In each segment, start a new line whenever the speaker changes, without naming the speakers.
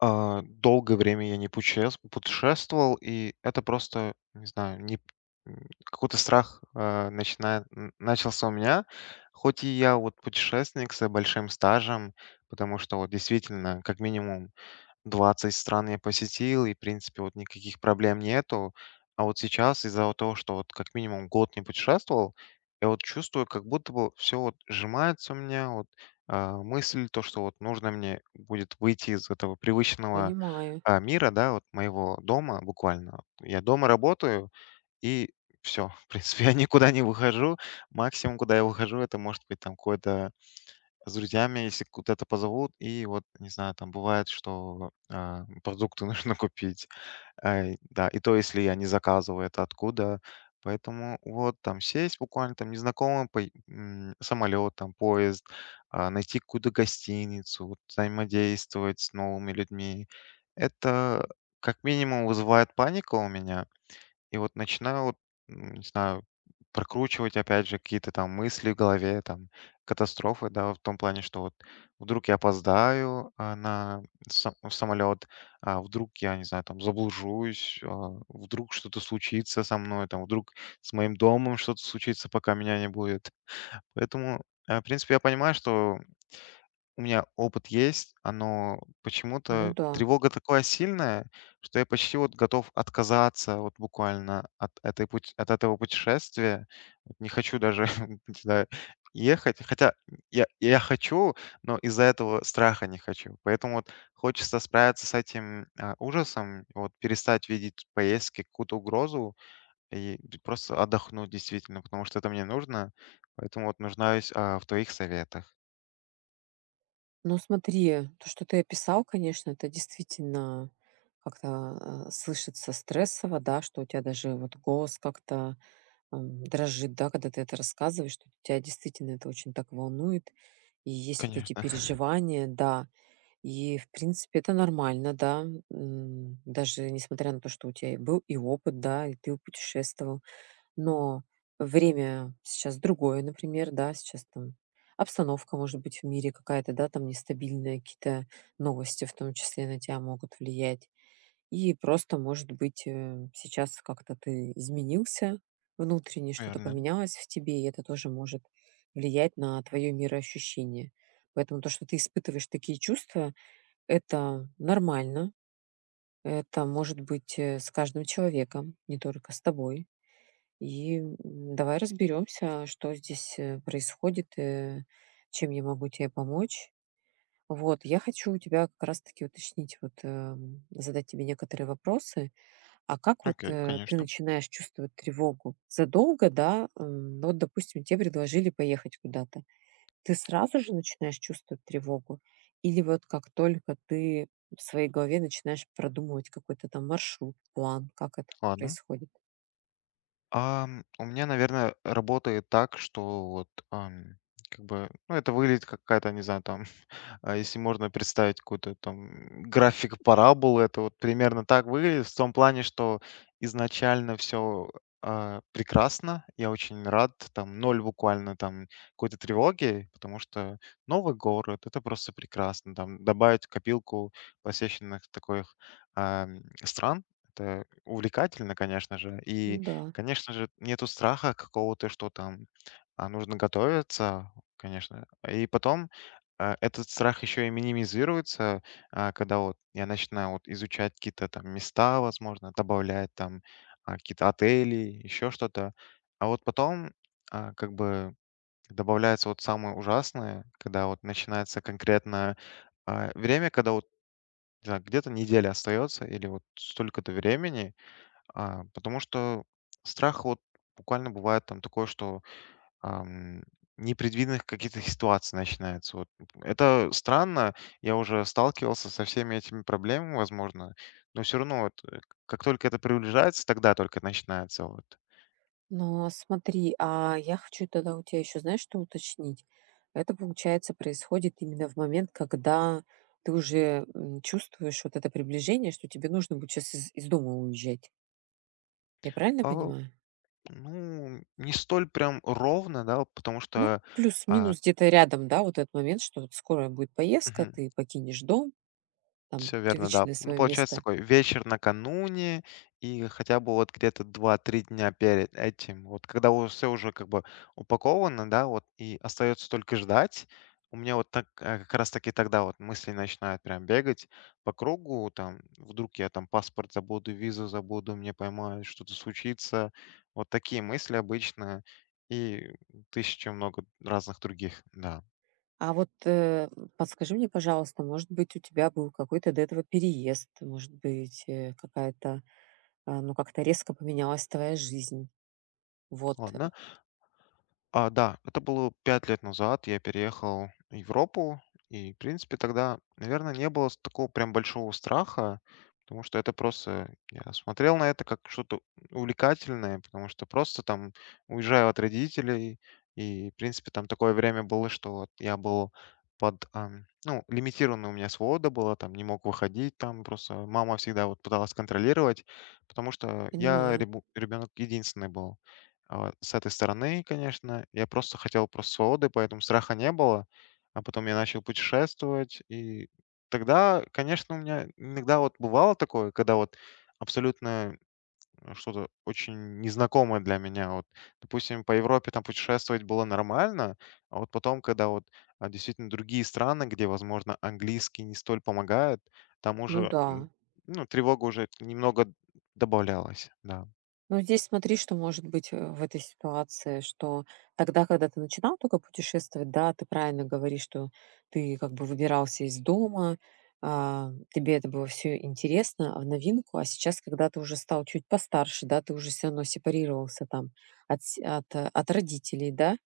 Долгое время я не пучес путешествовал, и это просто, не знаю, не м, какой-то страх, начинает н начался у меня. Хоть и я вот путешественник с большим стажем, потому что вот действительно, как минимум, 20 стран я посетил, и, в принципе, вот никаких проблем нету. А вот сейчас из-за вот того, что вот как минимум год не путешествовал, я вот чувствую, как будто бы все вот сжимается у меня, мысль, то, что вот нужно мне будет выйти из этого привычного
Понимаю.
мира, да, вот моего дома буквально. Вот я дома работаю, и все, в принципе, я никуда не выхожу. Максимум, куда я выхожу, это может быть там какое-то с друзьями, если куда-то позовут, и вот, не знаю, там бывает, что продукты нужно купить. Да, и то, если я не заказываю это откуда. Поэтому вот там сесть буквально там незнакомый самолет, там поезд, найти какую-то гостиницу, вот взаимодействовать с новыми людьми. Это как минимум вызывает панику у меня, и вот начинаю, вот, не знаю, прокручивать, опять же, какие-то там мысли в голове, там, катастрофы, да, в том плане, что вот вдруг я опоздаю на в самолет, а вдруг я, не знаю, там, заблужусь, вдруг что-то случится со мной, там, вдруг с моим домом что-то случится, пока меня не будет. Поэтому, в принципе, я понимаю, что у меня опыт есть, оно
Ну
почему-то
да.
тревога такая сильная, что я почти вот готов отказаться вот буквально от этой пут от этого путешествия. Вот не хочу даже туда ехать. Хотя я хочу, но из-за этого страха не хочу. Поэтому вот хочется справиться с этим, ужасом, вот перестать видеть в поездке какую-то угрозу и просто отдохнуть действительно, потому что это мне нужно. Поэтому вот нуждаюсь, в твоих советах.
Но смотри, то, что ты описал, конечно, это действительно как-то, слышится стрессово, да, что у тебя даже вот голос как-то, дрожит, да, когда ты это рассказываешь, что тебя действительно это очень так волнует. И есть вот эти
Конечно.
переживания, да. И, в принципе, это нормально, да. Даже несмотря на то, что у тебя и был и опыт, да, и ты путешествовал. Но время сейчас другое, например, да, сейчас там обстановка может быть в мире какая-то, да, там нестабильная, какие-то новости в том числе на тебя могут влиять. И просто, может быть, сейчас как-то ты изменился внутренне, что-то
Верно.
поменялось в тебе, и это тоже может влиять на твое мироощущение. Поэтому то, что ты испытываешь такие чувства, это нормально. Это может быть с каждым человеком, не только с тобой. И давай разберемся, что здесь происходит, чем я могу тебе помочь. Вот, я хочу у тебя как раз-таки уточнить, вот задать тебе некоторые вопросы. А как вот
Окей,
ты
конечно.
начинаешь чувствовать тревогу? Задолго, да, ну вот, допустим, тебе предложили поехать куда-то. Ты сразу же начинаешь чувствовать тревогу? Или вот как только ты в своей голове начинаешь продумывать какой-то там маршрут, план, как это
Ладно.
происходит?
У меня, наверное, работает так, что вот, как бы, ну, это выглядит как какая-то, не знаю, там, а если можно представить какой-то там график параболы, это вот примерно так выглядит в том плане, что изначально все прекрасно. Я очень рад, там ноль буквально там какой-то тревоги, потому что новый город это просто прекрасно. Там добавить в копилку посещенных таких стран это увлекательно, конечно же. И,
Ну да.
конечно же, нету страха какого-то, что там нужно готовиться, конечно. И потом этот страх еще и минимизируется, когда вот я начинаю вот изучать какие-то там места, возможно, добавлять там какие-то отели, еще что-то. А вот потом, как бы, добавляется вот самое ужасное, когда вот начинается конкретно время, когда вот не знаю, где-то неделя остается или вот столько-то времени, потому что страх вот буквально бывает там такое, что ам, непредвиденных каких-то ситуаций начинается. Вот. Это странно, я уже сталкивался со всеми этими проблемами, возможно, но все равно вот, как только это приближается, тогда только начинается. Вот.
Но смотри, а я хочу тогда у тебя еще, знаешь, что уточнить? Это, получается, происходит именно в момент, когда ты уже чувствуешь вот это приближение, что тебе нужно будет сейчас из дома уезжать. Я правильно
А,
понимаю?
ну, не столь прям ровно, да, потому
Ну,
что а,
плюс-минус где-то рядом, да, вот этот момент, что вот скоро будет поездка, ты покинешь дом, там,
все верно, да.
привычное
Ну,
свое
получается,
место.
такой вечер накануне и хотя бы вот где-то 2-3 дня перед этим. Вот когда у всё уже как бы упаковано, да, вот и остается только ждать. У меня вот так, как раз таки тогда вот мысли начинают прям бегать по кругу. Там вдруг я там паспорт забуду, визу забуду, мне поймают, что-то случится. Вот такие мысли обычно и тысяча много разных других. Да.
А вот подскажи мне, пожалуйста, может быть, у тебя был какой-то до этого переезд, может быть, какая-то ну, как-то резко поменялась твоя жизнь. Вот,
Ладно. А, да, это было 5 лет назад. Я переехал в Европу, и, в принципе, тогда, наверное, не было такого прям большого страха, потому что это просто... Я смотрел на это как что-то увлекательное, потому что просто там уезжаю от родителей, и, в принципе, там такое время было, что вот я был под... ну, лимитированная у меня свобода была, там не мог выходить, там просто мама всегда вот пыталась контролировать, потому что я
понимаю.
ребенок единственный был. А, с этой стороны, конечно, я просто хотел просто свободы, поэтому страха не было. А потом я начал путешествовать, и тогда, конечно, у меня иногда вот бывало такое, когда вот абсолютно что-то очень незнакомое для меня. Вот, допустим, по Европе там путешествовать было нормально, а вот потом, когда вот действительно другие страны, где, возможно, английский не столь помогает, там
Ну
уже
да.
ну, тревога уже немного добавлялась. Да,
Но здесь смотри, что может быть, в этой ситуации, что тогда, когда ты начинал только путешествовать, да, ты правильно говоришь, что ты как бы выбирался из дома, тебе это было все интересно, в новинку. А сейчас, когда ты уже стал чуть постарше, да, ты уже все равно сепарировался там от с от, э, от родителей, да,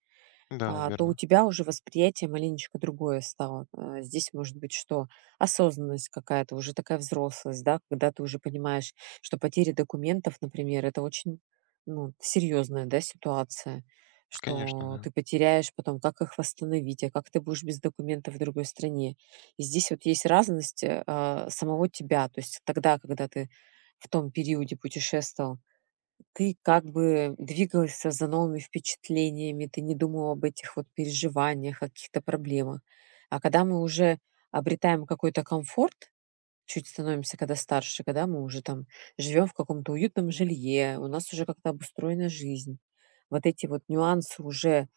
да,
то у
верно.
тебя уже восприятие маленечко другое стало. А здесь может быть что? Осознанность какая-то, уже такая взрослость, да, когда ты уже понимаешь, что потери документов, например, это очень ну, серьезная да, ситуация,
Конечно,
что
да.
ты потеряешь потом, как их восстановить, а как ты будешь без документов в другой стране. И здесь вот есть разность самого тебя, то есть тогда, когда ты в том периоде путешествовал, ты как бы двигался за новыми впечатлениями, ты не думал об этих вот переживаниях, о каких-то проблемах. А когда мы уже обретаем какой-то комфорт, чуть становимся, когда старше, когда мы уже там живем в каком-то уютном жилье, у нас уже как-то обустроена жизнь. Вот эти вот нюансы уже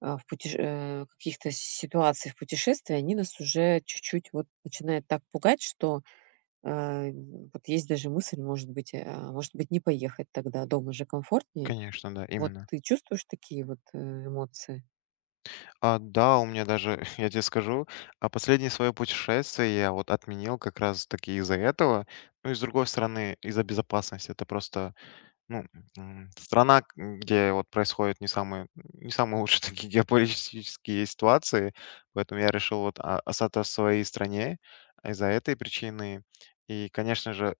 каких-то ситуаций в путешествии, они нас уже чуть-чуть вот начинают так пугать, что а, вот есть даже мысль, может быть, может быть, не поехать тогда, дома же комфортнее.
Конечно, да,
Вот
именно.
ты чувствуешь такие вот, эмоции?
А, да, у меня даже, я тебе скажу, а последнее свое путешествие я вот отменил как раз таки из-за этого. Ну и с другой стороны, из-за безопасности. Это просто, ну, страна, где вот происходят не самые, не самые лучшие такие геополитические ситуации. Поэтому я решил вот остаться в своей стране из-за этой причины. И, конечно же,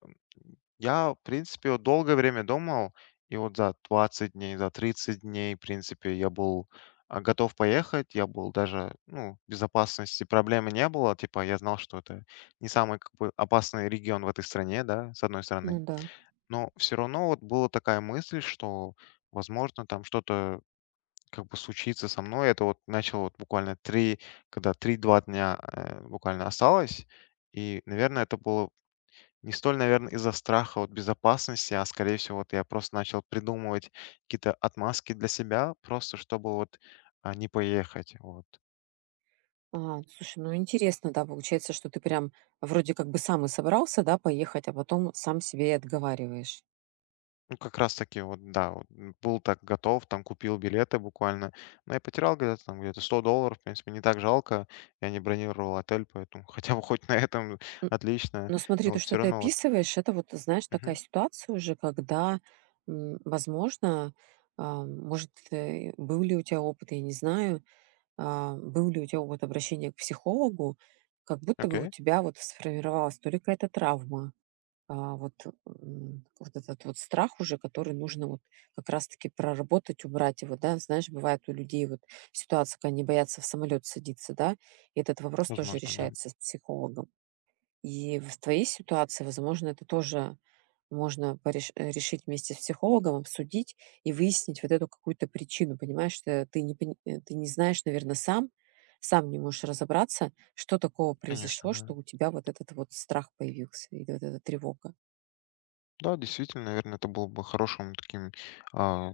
я, в принципе, вот долгое время думал, и вот за 20 дней, за 30 дней, в принципе, я был готов поехать, я был даже, ну, безопасности проблемы не было, типа, я знал, что это не самый, как бы, опасный регион в этой стране, да, с одной
Ну
стороны.
да.
Но все равно вот была такая мысль, что, возможно, там что-то как бы случится со мной. Это вот начало вот буквально три, когда 3-2 дня буквально осталось. И, наверное, это было не столь, наверное, из-за страха от безопасности, а скорее всего, вот я просто начал придумывать какие-то отмазки для себя, просто чтобы вот не поехать. Вот.
А, слушай, ну интересно, да, получается, что ты прям вроде как бы сам и собрался, да, поехать, а потом сам себе и отговариваешь.
Ну, как раз таки, вот, да, вот, был так готов, там купил билеты буквально. Но я потерял где-то там где-то 100 долларов, в принципе, не так жалко. Я не бронировал отель, поэтому хотя бы хоть на этом
Н
отлично.
Но смотри,
Но
то,
вот
что
все
ты
равно вот,
описываешь, это вот, знаешь, такая
мгм,
ситуация уже, когда, возможно, был ли у тебя опыт, я не знаю, был ли у тебя опыт обращения к психологу, как будто бы у
окей,
тебя вот сформировалась то ли какая-то травма. Вот, вот этот вот страх уже, который нужно вот как раз-таки проработать, убрать его, да. Знаешь, бывает у людей вот ситуация, когда они боятся в самолет садиться, да, и этот вопрос тоже
возможно, да.
решается с психологом. И в твоей ситуации, возможно, это тоже можно решить вместе с психологом, обсудить и выяснить вот эту какую-то причину. Понимаешь, что ты не, пони- э, ты не знаешь, наверное, сам, сам не можешь разобраться, что такого
Конечно,
произошло, что
да.
у тебя вот этот вот страх появился или вот эта тревога.
Да, действительно, наверное, это было бы хорошим таким а,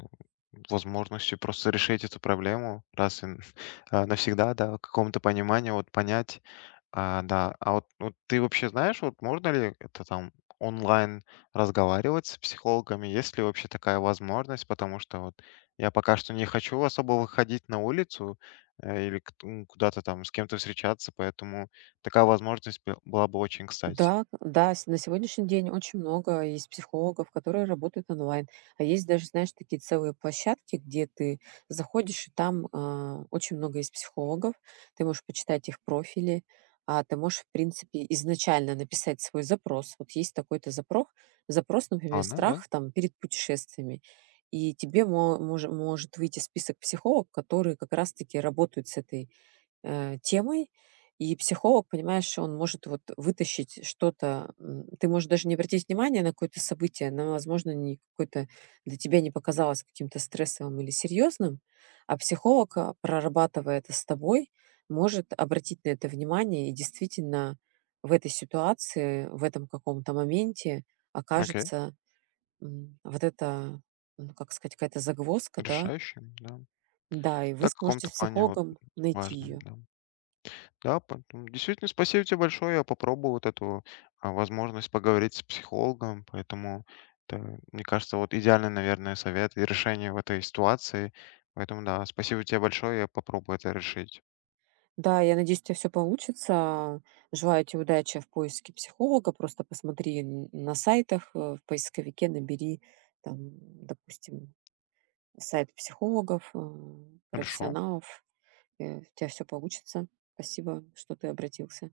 возможностью просто решить эту проблему раз и навсегда, да, в каком-то понимании вот понять, да. Вот ты вообще знаешь, вот можно ли это там онлайн разговаривать с психологами, есть ли вообще такая возможность, потому что вот я пока что не хочу особо выходить на улицу или куда-то там с кем-то встречаться, поэтому такая была бы очень кстати.
Да, да, на сегодняшний день очень много есть психологов, которые работают онлайн. А есть даже, знаешь, такие целые площадки, где ты заходишь, и там очень много есть психологов, ты можешь почитать их профили, а ты можешь, в принципе, изначально написать свой запрос. Вот есть такой-то запрос, запрос, например,
Ладно, да,
страх там перед путешествиями. И тебе может выйти список психологов, которые как раз-таки работают с этой темой, и психолог, понимаешь, он может вот вытащить что-то. Ты можешь даже не обратить внимания на какое-то событие, оно возможно, не какое-то для тебя не показалось каким-то стрессовым или серьезным, а психолог, прорабатывая это с тобой, может обратить на это внимание и действительно в этой ситуации, в этом каком-то моменте
окей,
окажется вот это, ну, как сказать, какая-то загвоздка, да,
решающим, да,
да, и вы
да, в
сможете с
каком-то плане вот
психологом найти
важным,
ее.
да. Да, поэтому действительно спасибо тебе большое. Я попробую вот эту возможность поговорить с психологом, поэтому это, мне кажется, вот идеальный, наверное, совет и решение в этой ситуации. Поэтому да, спасибо тебе большое, я попробую это решить.
Да, я надеюсь, у тебя всё получится. Желаю тебе удачи в поиске психолога. Просто посмотри н на сайтах, в поисковике набери там, допустим, сайт психологов,
Хорошо.
профессионалов. У тебя всё получится. Спасибо, что ты обратился.